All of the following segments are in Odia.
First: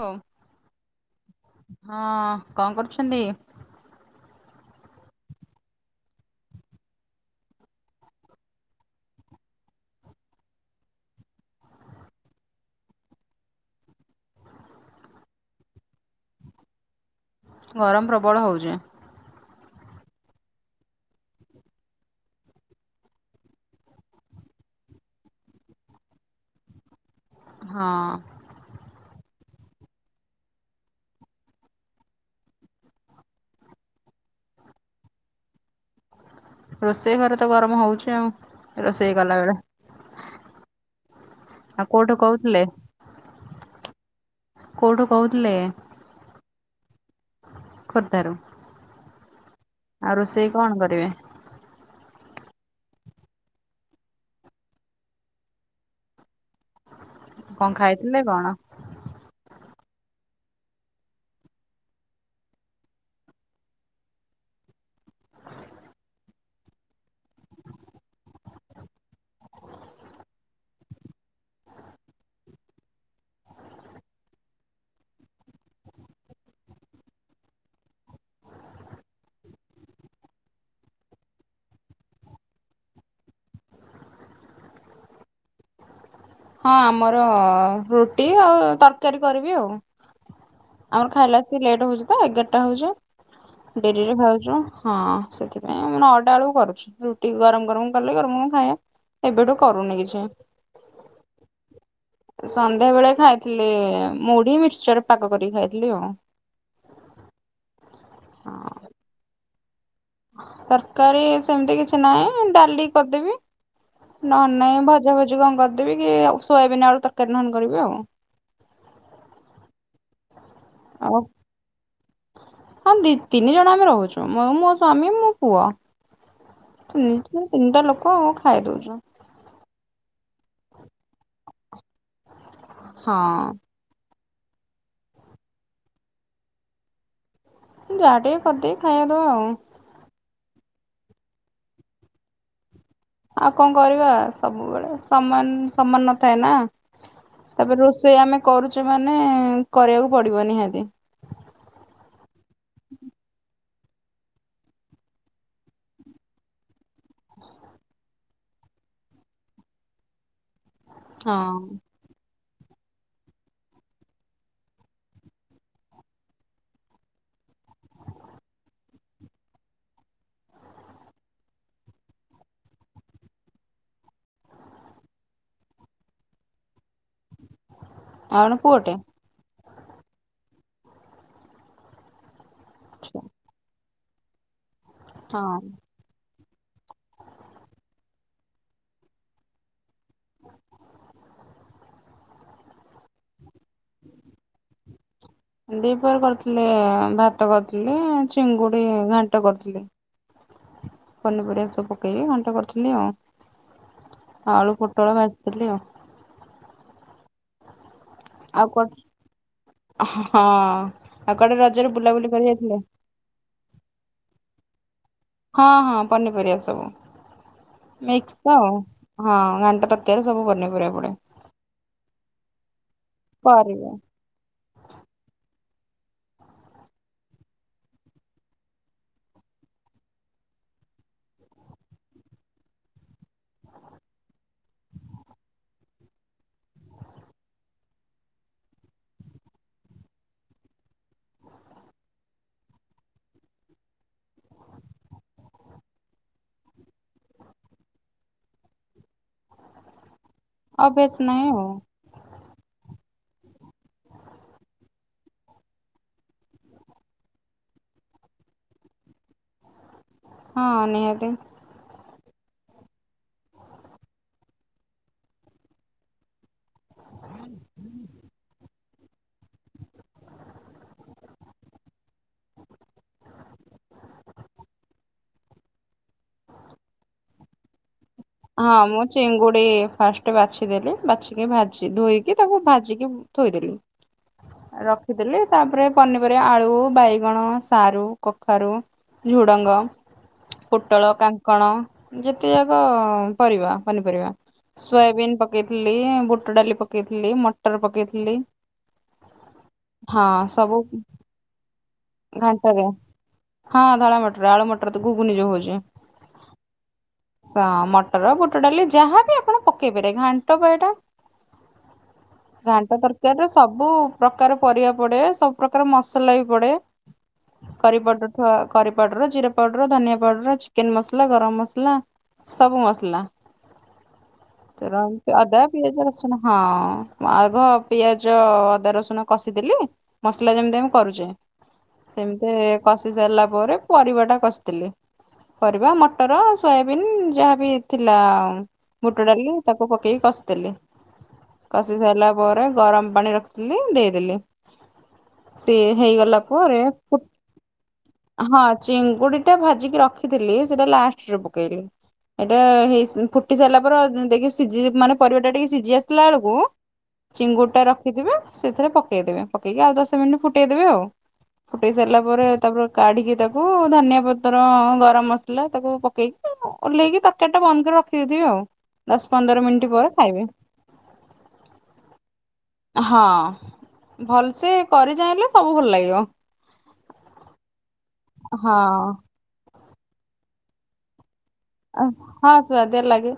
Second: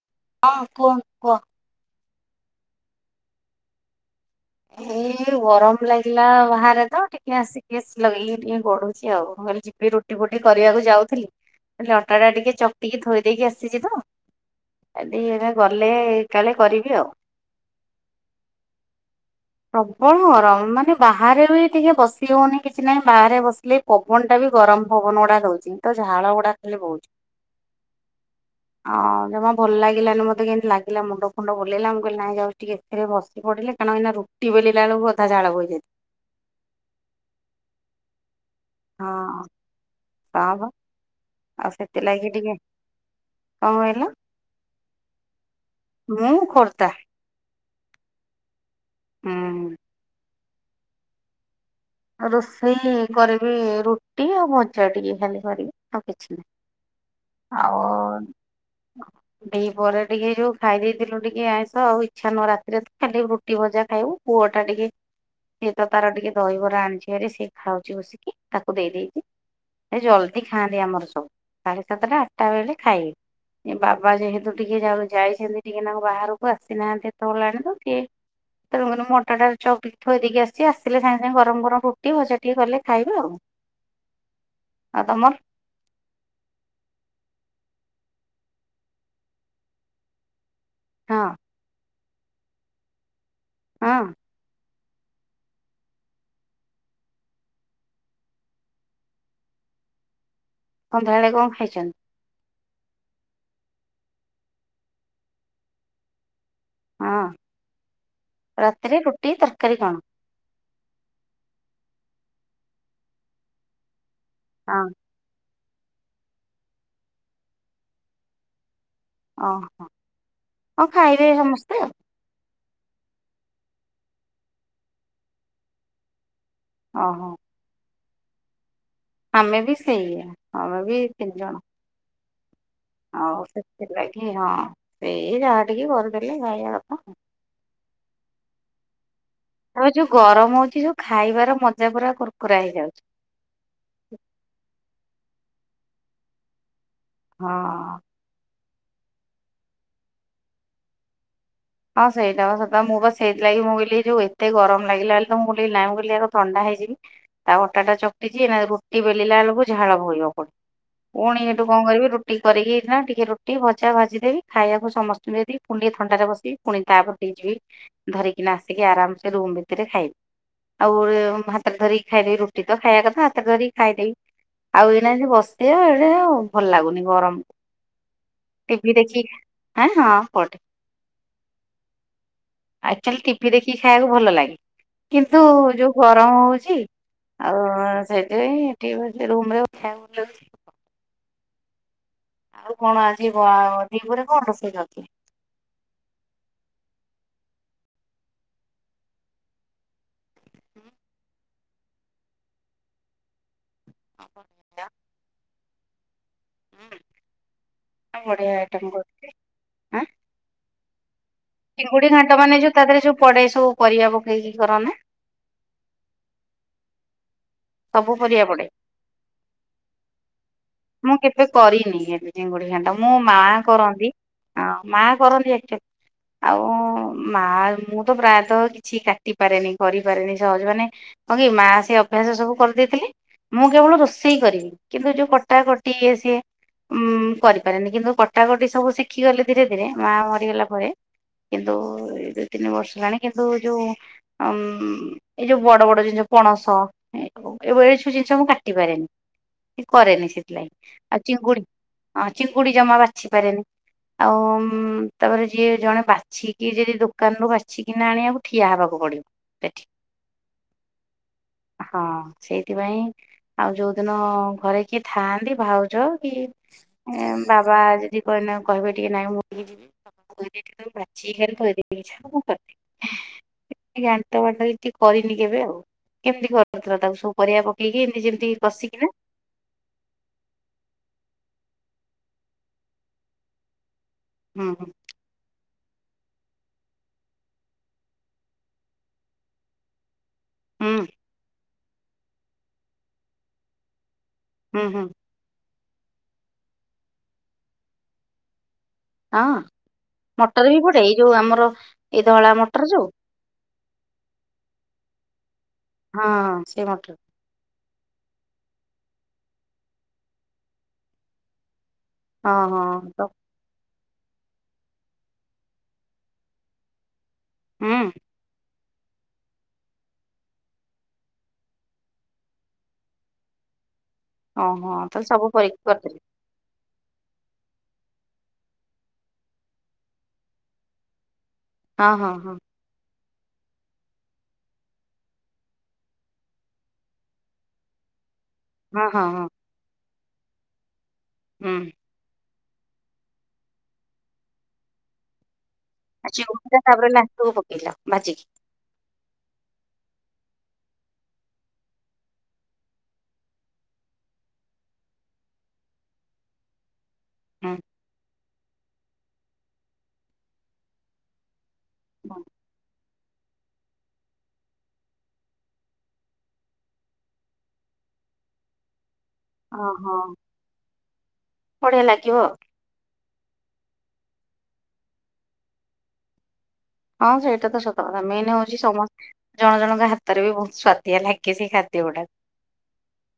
ହଁ। ହଁ କୁହ କୁହ। ହଁ କଣ କରୁଛନ୍ତି? ଏ ଗରମ ଲାଗିଲା ବାହାରେ ତ ଟିକେ ଆସି ଏସି ଲଗେଇ ଇଏ ଟିକେ ଗଡୁଛି ଆଉ ମୁଁ କହିଲି ଯିବି ରୁଟି ଫୁଟି କରିବାକୁ ଯାଉଥିଲି। ହେଲେ ଅଟା ଟା ଟିକେ ଚକଟିକି ଥୋଇ ଦେଇକି ଆସିଛି ତ କାଲିି ଏରା ଗଲେ କାଳେ କରିବି ଆଉ ଗରମ ପ୍ରବଳ ହଉଛି। ପ୍ରବଳ ଗରମ ମାନେ ବାହାରେ ବି ଟିକେ ବସି ହଉନି କିଛି ନାହିଁ ବାହାରେ ବସିଲେ ପବନ ଟା ବି ଗରମ ପବନ ଗୁଡା ଦଉଛି ତ ଝାଳ ଗୁଡା ଖାଲି ବହୁଛି। ହଁ। ହଉ ଜମା ଭଲ ଲାଗିଲାନି ମତେ କେମିତି ଲାଗିଲା ମୁଣ୍ଡ ଫୁଣ୍ଡ ବୁଲେଇଲା ମୁଁ କହିଲି ନାଇଁ ଯାଉଛି ଟିକେ ଏସିରେ ବସି ପିଡିଲେ କାରଣ ଏଇନା ରୁଟି ବେଲୀଳା ବେଳକୁ ଅଧା ଝାଳ ବହିଁ ଯାଇଛି। ରୋଷେଇ ଘରେ ତ ଗରମ ହଉଛି ଆଉ ହଁ ରୋଷେଇ କଲା ବେଳେ ହଁ ବା ଆଉ କୋଉଠୁ ସେଥିଲାଗି ଟିକେ କହୁଥିଲେ କଣ କହିଲ? କୋଉଠୁ କହୁଥିଲେ ମୁଁ ଖୋର୍ଦ୍ଧା ଖୋଦାରୁ ହୁଁ। ଆଉ ରୋଷେଇ କଣ କରିବେ? ରୋଷେଇ କରିବି ରୁଟି ଆଉ ଭଜା ଟିକେ ଖାଲି କରିବି ଆଉ କିଛି ନାହିଁ। ଆଉ କଣ ଖାଇଥିଲେ କଣ? ଦି ପହରେ ଟିକେ ଯୋଉ ଖାଇ ଦେଇେଥିଲୁ ଟିକେ ଆଇଁଷ ଆଉ ଇଚ୍ଛା ନୁହ ରାତିରେ ଖାଲି ରୁଟି ଭଜା ଖାଇବୁ। ପୁଅ ଟା ଟିକେ ସିଏତ ତାର ଟିକେ ଦହିବରା ଆଣିଚି ହେରି ସିଏ ଖାଉଛି ବସିକି ତାକୁ ଦେଇଦେଇଛି ସେ ଜଲଦି ଖାଆନ୍ତି ଆମର ସବୁ ସାଢେ ସାତଟା ଆଠଟା ବେଳେ ଖାଇବେ। ଏ ବାବା ଯେହେତୁ ଟିକେ ଯାଉ ଯାଇଛନ୍ତି ଟିକେ ନାଙ୍କୁ ବାହାରକୁ ଆସିନାହାନ୍ତି ଏତ ହେଲାଣି ତ ଟିକେ ତେଣୁ ମୁଁ ଅଟାଟା ଚକଟିକି ଥୋଇ ଦେଇକି ଆସିଛି ଆସିଲେ ସାଙ୍ଗେ ସାଙ୍ଗେ ଗରମ କରି ଆଣ ରୁଟି ଭଜା ଟିକେ କଲେ ଖାଇବେ ଆଉ ଆଉ ତମର? ହଁ ଆମର ରୁଟି ଆଉ ତରକାରୀ କରିବି ଆଉ ଆମର ହଁ ଖାଇଲା ଆସି ଲେଟ୍ ହୋଉଚି ତ ଏଗାରଟା ହଉଚୁ ହଁ ଡେରିରେ ଖାଉଚୁ। ହଁ ସେଥିପାଇଁ ଆମେ ନ ଅଟା ବେଳକୁ କରୁଛୁ ରୁଟି ଗରମ୍ ଗରମ୍ କଲେ ଗରମ ଗରମ ଖାଇବା। ଏବେଠୁ କରୁନି କିଛି। ସନ୍ଧ୍ୟା ବଳେ କଣ ଖାଇଛନ୍ତି? ସନ୍ଧ୍ୟା ବେଳେ ଖାଇଥିଲି ମୁଢି ମିର୍ଚର ପଗ କରିକି ଖାଇଥିଲି ଆଉ। ହଁ ହଁ ରାତିରେ ରୁଟି ତରକାରୀ କଣ? ତରକାରୀ ସେମିତି କିଛି ନାହିଁ ଡାଲି କରିଦେବି ନହନେ ହଁ ନାଇଁ ଭ ଭଜା ଭୁଜି କଣ କରିଦେବି କି ଆଉ ସୋୟବିନ୍ ଆଳୁ ତର୍କାରୀ ନହନେ କରିବି ଆଉ। ଓହୋ ହୋଉ ଆଉ ଖାଇବେ ସମସ୍ତେ ଆଉ। ହଁ ଦି ତିନି ଜଣ ଆମେ ରହୁଚୁ ମୁ ମୋ ସ୍ୱାମୀ ମୋ ପୁଅ। ଓହୋ। ତିନିଟା ତିନିଟା ଲୋକ ଆଉ ଖାଇ ଦୋଉଚୁ। ଆମେ ବି ସେଇଆ ଆମେ ବି ତିନି ଜଣ। ହଁ। ହେଲା କିି ହଁ ସେଇ ଯାହା ଟିକେ କରିଦେଲେ ଖାଇବା କଥା। ଯାହା ଟିକେ କରିଦେଇ ଖାଇବା ଦବା ଆଉ। ତା ଯୋଉ ଗରମ ହୋଉଛି ଯୋଉ ଖାଇବାର ମଜା ପୁରା କୁୁର୍ କୁରା ହେଇଯାଉ ଆଉ କଁ କରିବା ସବୁବେଳେ ସମାନ୍ ସମାନ୍ ନଥାଏ ନା। ତାପରେ ହଁ। ରୋଷେଇ ଆମେ କରୁଚୁ ମାନେ କରିବାକୁ ପଡିବ ନିହାତି। ହଁ ସେଇଟା ବା ସତ ମୁଁ ବା ସେଇଥିଲାଗି ମୁଁ କହିଲି ଯୋଉତ ଗମ ଲାଗିଲା ବୋଲି ମୁ କହିଲି ନାଇ ମୁଁ ଆଗ ଥଣ୍ଡା ହେଇିଯିବି। ତା ଅଟାଟା ଚକ୍ଟିଚି ନା ରୁଟି ବେଲିଲା ବେଳକୁ ଝାଳ ବୋହିବା ପୁଣି, ପୁଣି ହେଠୁ ହଁ। କଣ କରିବି ରୁ ଟିକେ କରିକି ନା ଟିକେ ରୁଟି ଭଜା ଭାଜି ଦେବି ଖାଇବାକୁ ସମସ୍ତଙ୍କୁ ଦେଇ ଦେବି ପୁଣି ଟିକେ ଥଣ୍ଡାରେ ବସିବି। ପୁଣି ତା ପଟିକି ଯିବି ଧରିକିନା ଆସିକି ଆରାମ୍ ସେ ରୁମ୍ ଭିତେରେ ଖାଇବି। ଆଉ ଭାତରେ ଧରି ଖାଇ ଦେବି ରୁଟି ତ ଖାଇବା କଥା ହାତ ଧରି ଖାଇଦେବି। ଆଉ ଏଇନା ଏଇ ବସିଥିବା ଏଣେ ଆଉ ଭଲ ଲାଗୁନି ଗରମ୍ ଆଉ ପୁଅଟେ ଟିଭିି ଦେଖିଁ ଆଁ ହଁ ପୁଅଟେ। ଆଚୁଆଲି ଟିଭିି ଦେଖିକି ଖାଇବାକୁ ଭଲ ଲାଗେ କିନ୍ତୁ ହଁ ଯୋଉ ଗରମ ହୋଉଛି ଆଉ ସେଇଥିପାଇଁ ଟିକେ ରୁମରେ ଖାଇବାକୁ ଭଲ ଲାଗୁଚି। ଆଉ କଣ ଆଜି ଦିପହରେ କଣ ରୋଷେଇ କରିଥିଲେ? ଦିପହରେ କରିଥିଲେ ଭାତ କରିଥିଲି ଚିଙ୍ଗୁଡି ଘାଣ୍ଟ କରିଥିଲି। ପନି ପରିବା ସବୁ ପକେଇକି ଘାଣ୍ଟ କରିଥିଲି ଆଉ, ଆଳୁ ପୋଟଳ ଭାଜିଥିଲି ଆଉ। ବଢିଆ ଆଇଟମ୍ କରିଥିଲେ। ଅ ହ ହ ହଁ। ଆଉ କୁଆଡେ ରଜରେ ଚିଙ୍ଗୁଡି ବୁଲାବୁଲି ଘାଁଟ କରି ମାନେ ଯୋଉ ଯାଇଥିଲେ? ତା ଦେହେରେ ଯୋ ପଡେ ସବୁ ପରିବା ପକେଇକି କରନା? ହଁ ହଁ ପନିପରିବା ସବୁ ସବୁ ମିକ୍ସ୍ ପରିବା ତ ପଡେ ଆଉ। ହଁ ଘାଣ୍ଟ ତର୍କିଆରେ ସବୁପନିପରିବା ମୁଁ କେବେ କରିନି ଏବେ ଚିଙ୍ଗୁଡି ଘଣ୍ଟ ମୋଁମା ପରିବା କରନ୍ତି ଆ ମା କରନ୍ତି ଆ ଆଉ ମା ମୁଁ ତ ପ୍ରାୟତଃ କିଛି କାଟି ପାରେନି କରିପାରେନି ସହଜେ ମାନେ ହଁ କି ମା ସେ ଅଭ୍ୟାସ ସବୁ କରିଦେଇଥିଲେ ମୁଁ କେବଳ ରୋଷେଇ କରିବି କିନ୍ତୁ ଯୋଉ ପ ଟା ଗୋଟିଏ ସିଏ ଉଁ କରିପାରେନି କିନ୍ତୁ କଟାକଟି ସବୁ ଶିଖିଗଲି ଧୀରେ ଧୀରେ ମା ମରିଗଲା ପରେ। କିନ୍ତୁ ଏ ଦୁ ତିନି ବର୍ଷ ହେଲାଣି କିନ୍ତୁ ଯୋଉ ଉ ଏଇ ଯୋଉ ବଡ ବଡ ଜିନ୍ଷ ପଣସ ଏ ଏ ସବୁ ଜିନିଷ ମୁଁ କାଟି ପାରେନି। କରେନି ସେଥିଲାଗି ଅଭ୍ୟାସ ଆଉ ନାହିଁ ଚିଙ୍ଗୁଡି ଚିଙ୍ଗୁଡି ଜମା ବାଛି ପାରେନି। ଆଉ ତାପରେ ଯିଏ ଜଣେ ବାଛିକି ଯଦି ଦୋକାନରୁ ବାଛିକିନା ଆଣିବା ଠିଆ ହେବାକୁ ପଡ଼ିବ। ହଁ ନିହାତି। ହଁ ସେଇଥିପାଇଁ ଆଉ ଯୋଉଦିନ ଘରେ କିଏ ଥାଆନ୍ତି ଭାଉଜ କି ବାବା ଯଦି କଇନା କହିବେ ଟିକେ ନାଇଁ ମୁଁ ଟିକେ ଯି [unintelligible] ଗାଣ୍ଟ ଫାଣ୍ଟ ଏଠି କରିନି କେବେ ଆଉ କେମିତି କରଥିଲ ତାକୁ ସବୁ ପରିବା ପକେଇକି ଏମିତି ଯେ ହଁ ମୁଁ ଚିଙ୍ଗୁଡି ଫାଷ୍ଟ୍ ଗୋଟେ ବାଛିଦେଲି ବାଛିକି ଭାଜି ଧୋଇକି ତାକୁ ଭାଜିକି ଥୋଇଦେଲି ହୁଁ ହୁଁ ରଖିଦେଲି ତାପରେ ପନିପରିବା ଆଳୁ ବାଇଗଣ ସାରୁ କଖାରୁ ଝୁଡଙ୍ଗ ହୁଁ ପୋଟଳ କାଙ୍କଣ ଯେତେ ଯାକ ପରିବା ପନିପରିବା ହୁଁ ହୁଁ ସୋୟାବିନ୍ ପକେଇଥିଲି ବୁଟ ଡାଲି ପକେଇଥିଲି ମଟର ପକେଇଥିଲି ହଁ ହଁ ମଟର ସବୁ ବି ପଡ଼େ ଏଇ ଯୋଉଁ ଆମର ଏଇ ଧଳା ଘାଣ୍ଟରେ ମଟର ଯଉଁ? ହଁ ଧଳା ମଟର ଆଳୁ ମଟର ତ ଘୁଗୁନି ଯୋଉଁ ହୋଉଚି ହଁ ହଁ ସେଇ ମଟର। ସଁ ମଟର ବୁଟ ଡାଲି ଯାହାବି ଆପଣ ପକେଇ ପାରିବେ ଘାଣ୍ଟ ପା ଏଟା। ହଁ ଘାଣ୍ଟ ହଁ ତ ତରକାରୀ ସ ସବୁ ପ୍ରକାର ପରିବା ପଡ଼େ ସବୁ ପ୍ରକାର ମସଲା ବି ପଡ଼େ ହୁଁ କରିପାଉ କରି ପାଉଡ଼ର ଜିରା ପାଉଡ଼ର ଧନିଆ ପାଉଡ଼ର ଚିକେନ ମସଲା ଗରମ ମସଲା ସବୁ ମସଲା ତ ଓହୋ ସବୁ ଅଦା ପରୀକ୍ଷା ପିଆଜ କରିଦେଲେ ରସୁଣ ହଁ ଆଗ ପିଆଜ ଅଦା ରସୁଣ କଷିଦେଲି ମସଲା ଯେମିତି ଆମେ କରୁଚେ ହଁ ହଁ ସେମିତି ହଁ କଷି ସାରିଲା ପରେ ପରିବା ଟା କଷିଥିଲି। ପରିବା ମଟର ସୋୟାବିନ୍ ଯାହାବି ଥିଲା ହଁ ବୁଟ ହଁ ହଁ ଡ଼ାଲି ତାକୁ ପକେଇକି କଷିଦେଲି ହୁଁ କଷି ସାଇଲା ପରେ ଗରମ ପାଣି ରଖିଥିଲି ଦେଇଦେଲି ସିଏ ହେଇଗଲା ଚିଙ୍ଗୁଡି ଟା ପରେ ତାପରେ ଲାଷ୍ଟକୁ ପକେଇଲ ଭାଜିକି ହଁ ଚିଙ୍ଗୁଡି ଟା ଭାଜିକି ରଖିଥିଲି ସେଟା ଲାଷ୍ଟରେ ପକେଇଲି। [unintelligible] ହେଇ ଫୁଟି ସାରିଲା ପରେ ଦେଇକି ସିଜି ମାନେ ପରିବା ଟା ଟିକେ ସିଜି ଆସିଲା ବେଳକୁ ଚିଙ୍ଗୁଡ଼ି ହୁଁ ଟା ରଖିଥିବେ ସେଥିରେ ପକେଇଦେବେ ପକେଇକି ଆଉ ଦଶ ମିନ୍ ଫୁଟେଇଦେବେ ଆଉ। ଫୁଠେଇ ସାରିଲା ହୁଁ। ପରେ ତାପରେ କାଢ଼ିକି ତାକୁ ଧନିଆ ପତର, ଗରମ ମସଲା ତାକୁ ପକେଇକି ଓହ୍ଲେଇକି ତାକୁ ତରକାରୀ ଟା ବନ୍ଦ କରି ରଖିଦେଇଥିବେ ଆଉ ଦଶ ପନ୍ଦର ମିନଟ୍ ପରେ ଖାଇବେ। ବଢି଼ଆ ଲାଗିବ। ହଁ ଭଲସେ କରି ଯାଇଁଲେ ସବୁ ଭଲ ଲାଗିବ। ହଁ ସେଇଟା ତ ସତ କଥା ମେନ୍ ହଁ ହୋଉଚି ସମସ୍ତ ଜଣ ଜଣଙ୍କ ହାତରେ ବି ବହୁତ ସ୍ଵାଆଦିଆ ଲାଗେ। ସେଇ ଖାଦ୍ୟ ଆ ଗୁଡାକ ହଁ ସୁଆଦିଆ ଲାଗେ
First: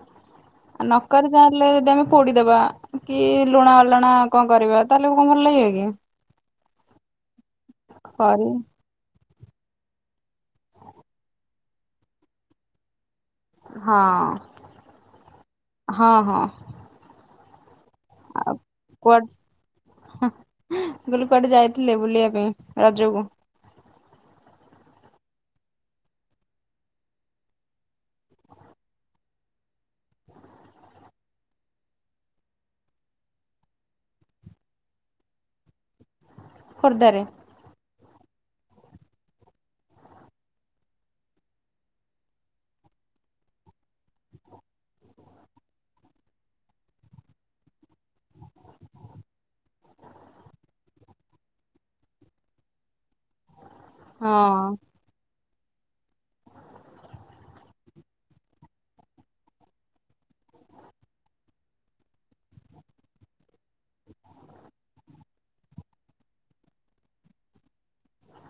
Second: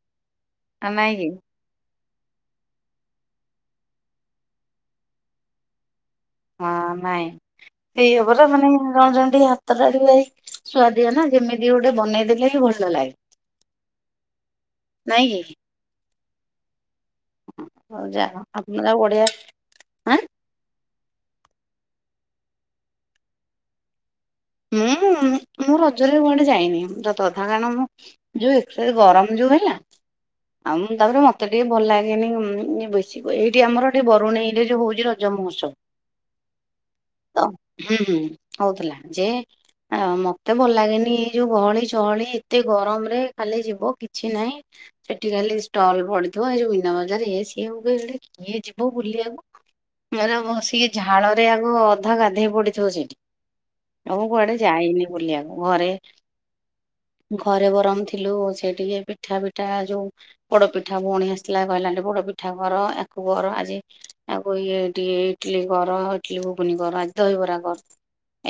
ଆ ନାଇଁ କି ନକରି ଯାଇଁ ଯଦି ଆମେ ପୋଡ଼ିଦେବା କି ଲୁଣା ଅଲଣା ଙ୍କ କରିବା ତାହେଲେ ଙ୍କ ଭଲ ଲାଗିବ କି? ହଁ ନାଇଁ ସେଇଆ ପରା କରି ମାନେ ଜଣ ଯଦି ହା ତଟା ଟିକେ ସୁଆଦିଆ ନା ଯେମିତି ଗୋଟେ ବନେଇ ଦେଲେ ବି ଭଲ ଲାଗେ। ହଁ ନାଇଁ ହଁ ହଁ। ହୋଉ ଯାଅ [unintelligible] ବଢ଼ିଆ ହଁ ମୁଁ କହିଲି କୁଆଡ଼େ ଯାଇଥିଲେ ବୁଲିବା ପାଇଁ ରଜକୁ? ମୁଁ [inaudible] ମୁଁ ରଜରେ କୁଆଡ଼େ ଯାଇନି ସତ କଥା କାରଣ ମୁଁ ଯୋଉଁ ଏକ୍ସେସ ଗରମ ଯୋଉଁ ହେଲା ଆଉ ମୁଁ ତାପରେ ମତେ ଟିକେ ଭଲ ଲାଗେନି ବେଶୀ ଏଇଠି ଆମର ଟିକେ ବରୁଣେଇ ରେ ଯୋଉଁ ହୋଇଚି ରଜ ରଜ ମହୋତ୍ସବ ଖୋର୍ଦ୍ଧା ରେ? ହୁଁ ହୁଁ ହୁଁ ହଉଥିଲା ଯେ ଆ ମତେ ଭଲ ଲାଗେନି ଏଇ ଯୋଉଁ ଗହଳି ଚହଳି ଏତେ ଗରମ ରେ ଖାଲି ଯିବ କିଛି ନାହିଁ। ସେଠି ଖାଲି ଷ୍ଟଲ ପଡିଥିବ ଏଇ ମିନା ବଜାର ଇଏ ସିଏ ମୁଁ କହିଲି କିଏ ଯିବ ବୁଲିଆକୁ। ମେଳା ରେ ବସିକି ଝାଳ ରେ ଆଗ ଅଧା ଗାଧେଇ ପଡ଼ିଥିବ ସେଇଠି। ଆଉ ମୁଁ କୁଆଡ଼େ ହଁ ଯାଇନି ବୁଲିଆକୁ ଘରେ ଘରେ ବରମ ଥିଲୁ ସେ ଟିକେ ପିଠା ପିଠା ଯୋଉଁ ପୋଡ଼ ପିଠା ଭୋଉଣୀ ଆସଥିଲା କହିଲା ଟିକେ ପୋଡ଼ ପିଠା କର ଆକୁ ଘର ଆଜି ଆଉ କ ଇଏ ଟିକେ ଇଟିଲି କର ଇଟିଲି ଘୁଗୁନି କର ଆଜି ଦହିବରା କର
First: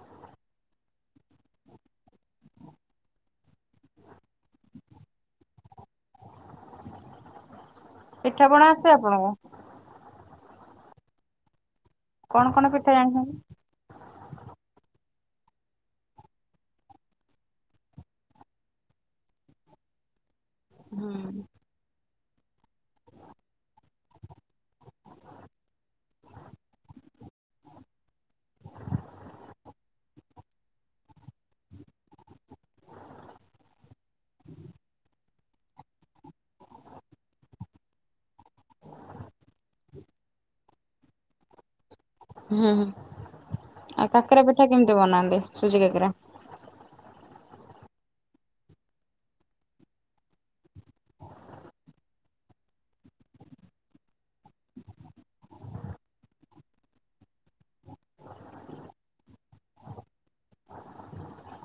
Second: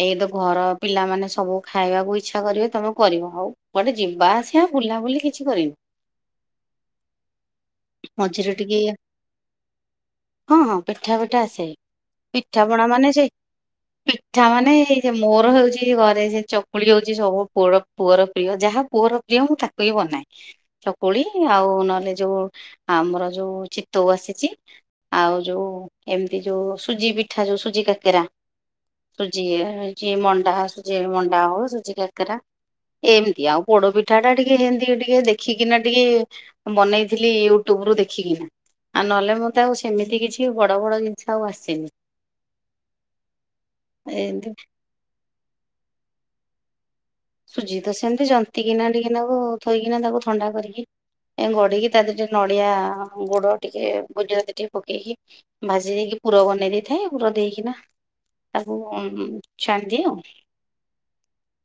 ଏଇ ତ ଘର ପିଲାମାନେ ସବୁ ଖାଇଆକୁ ଇଚ୍ଛା କରିବେ ତମେ କରିବ ଆଉ କୁଆଡ଼େ ଯିବା ଆସିବା ବୁଲାବୁଲି କିଛି କିଛି କରିନି। [inaudible] ମଝିରେ ପିଠାପଣା ଟିକେ ଏଇଆ ଆସେ ଆପଣଙ୍କୁ ହଁ ହଁ ପିଠା ପିଠା ଆସେ। କଣ ପିଠା କଣ ପଣା ମାନେ ସେଇ ଜାଣିଛନ୍ତି? ପିଠା ମାନେ ଏଇ ଯେ ମୋର ହେଉଚି ଘରେ ସେ ଚକୁଳି ହୋଉଚି ସବୁ ପୋଡ ପୁଅର ପ୍ରିୟ ଯାହା ପୁଅର ପ୍ରିୟ ମୁଁ ତାକୁ ହିଁ ବନାଏ। ଚକୁଳି ହୁଁ ଆଉ ନହେଲେ ଯୋଉ ଆମର ଯୋଉ ଚିତୋଉ ଆସିଚି। ଆଉ ଯୋଉ ଏମତି ଯୋଉ ସୁଜି ପିଠା ଯୋଉ ସୁଜି କାକେରା ସୁଜି ଇଏ। ହେଉଚି ମଣ୍ଡା, ସୁଜି ରେ ମଣ୍ଡା ହଉ ସୁଜି କାକେରା। ଏମତି ଆଉ ପୋଡପିଠା ଟା ଟିକେ ହେନ୍ତି ଟିକେ ଦେଖିକିନା ଟିକେ ବନେଇଥିଲି ୟୁଟ୍ୟୁବ ରୁ ଦେଖିକିନା। ଆଉ ନହେଲେ ମତେ ଆଉ ସେମିତି କିଛି ବଡ ବଡ ଜିନିଷ ଆଉ ଆସେନି। ହୁଁ ହୁଁ ଆଉ କାକେରା ଏମତି ପିଠା କେମତି ବନାନ୍ତି ସୁଜି କାକେରା? ସୁଜି ତ ସେମତି ଜନ୍ତି କିିନା ଟିକେ ନାଗୁ ଥୋଇକିନା ତାକୁ ଥଣ୍ଡା କରିକି। ଏ ଗଢିକି ତା ଦିହେରେ ଟିକେ ନଡିଆ ଗୁଡ଼ ଟିକେ ଗୁଜୁରାତି ଟିକେ ପକେଇକି। ଭାଜି ଦେଇକି ପୁର ବନେଇ ଦେଇଥାଏ ପୁର ଦେଇକିନା ତାକୁ ଛାଣଦିଏ ଆଉ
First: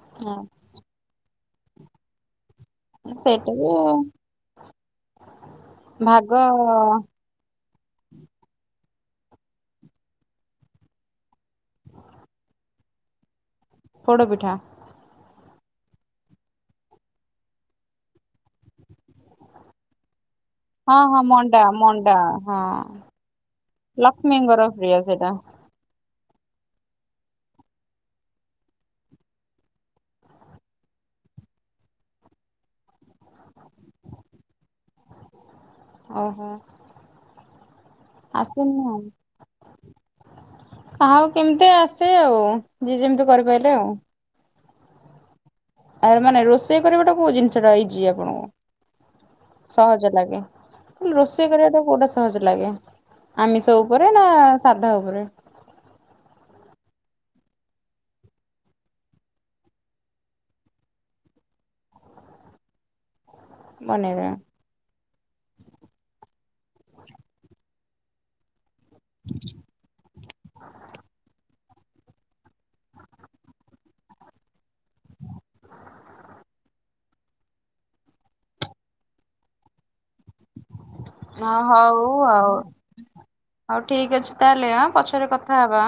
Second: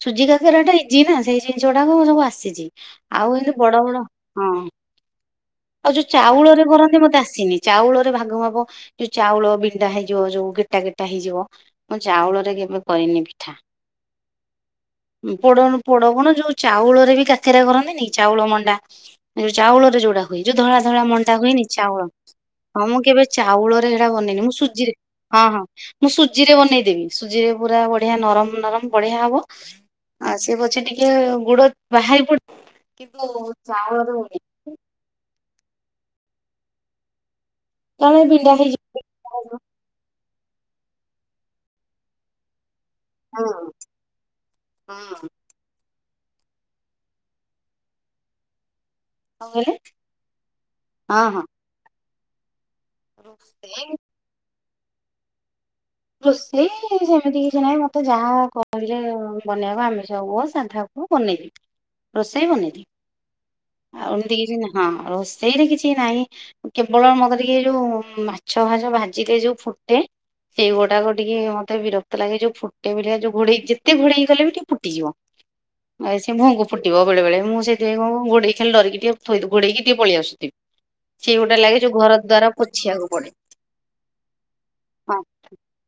ସୁଜି କା ହଁ କେରା ଟା ଇଜି ନା ସେଇ ଜିନିଷ ଗୁଡାକ ସବୁ ଆସିଚି ଆଉ ସେଇଟା ଏମତି ବି ବଡ ବଡ ହଁ। ଆଉ ଯୋଉ ଭାଗ ଚାଉଳରେ କରନ୍ତି ମତେ ଆସିନି। ଚାଉଳରେ ଭାଗ ମାପ ଯୋଉ ଚାଉଳ ବିଣ୍ଡା ହେଇଯିବ ଯୋଉ ଗେଟା ଗେଟା ହେଇଯିବ। ମୁଁ ଚାଉଳରେ କେବେ କରିନି ପିଠା। ପୋଡପିଠା। ଉଁ ପୋଡ ପୋଡ କଣ ଯୋଉ ଚାଉଳରେ ବି କାକେରା କରନ୍ତିନି ଚାଉଳ ମଣ୍ଡା। ଯୋଉଳରେ ଯୋଉଟା। ହୁଏ ଯୋଉ ଧଳା ହଁ ଧଳା ହଁ ମଣ୍ଡା ହୁଏନି ଚାଉଳ ମଣ୍ଡା ହଁ ମୁଁ କେବେ ଚାଉଳରେ ସେଟା ବନେଇନି ମୁଁ ଲକ୍ଷ୍ମୀଙ୍କର ସୁଜିରେ ପ୍ରିୟ ସେଇଟା ହଁ ହଁ ମୁଁ ସୁଜିରେ ବନେଇଦେବି ସୁଜିରେ ପୁରା ବଢିଆ ନରମ ନରମ ବଢିଆ ହବ। ଆଉ ସେ ପଛେ ଟିକେ ଗୁଡ ବାହାରି ପଡୁ କିନ୍ତୁ ଚାଉଳର ଓହୋ କାଳେ ବିଣ୍ଡା ହେଇଯିବ ହଁ [unintelligible] ଆଉ କେମିତି ଆସେ ଆଉ। ଯିଏ ଯେମିତି ହୁଁ କରିପାରିଲେ ଆଉ। ହୁଁ। ଆ ମାନେ ରୋଷେଇ କରିବାଟା କୋଉ ଜିନିଷ ଟା ଇଜି କହିଲେ ଆପଣଙ୍କୁ। ସହଜ ଲାଗେ ହଁ ହଁ ରୋଷେଇ କରିବାଟା କୋଉଟା ସହଜ ଲାଗେ? ଆମିଷ ରୋଷେଇ ଉପରେ ନା ସାଧା ଉପରେ। ରୋସେଇ ସେମିତି କିଛି ନାହିଁ ମତେ ଯାହା କହିଲେ ବନେଇବାକୁ ଆମିଷ ହୁଅ ସାଧା ମୁଁ ବନେଇବି ରୋଷେଇ ବନେଇଦିଏ ବନେଇଦେବେ? ଆତି କିଛି ନା। ହଁ ରୋଷେଇରେ କିଛି ନାହିଁ କେବଳ ମତେ ଟିକ ଯୋଉ ମାଛ ଭା ଭାଜିଲେ ଯୋଉ ଫୁଟେ। ସେଇ ଗୋଡାକ ଟିକେ ମତେ ବିରକ୍ତ ଲାଗେ ଯୋଉ ଫୁଟେ ଭଳିଆ ଯୋଉ ଘୋଡେଇକି ଯେତେ ଘୋଡେଇକି କଲେ ବି ଟିକେ ଫୁଟିଯିବ। ଆ ସେ ମୁହଁ କୁ ଫୁଟିବ ବେଳେ ମୁଁ ସେଥିାଇଁ କଣ ଗୋଡେଇକି ଖାଲି ଡିରିକି ଟିକେ ଥୋଇ ଗୋଡେଇ କି ଟିକେ ପଳେଇ ଆସୁଥି। ସେ ଏ ଅ ଗୋଟେ ଲାଗେ ଯୋଉ ହଉ ଘର ଆଉ ଦ୍ଵାରା ପୋଛିବାକୁ ପଡେ। ହଉ ଠିକ ଅଛି ତାହେଲେ ଆଁ ହଁ ପଛରେ କଥା ହବା।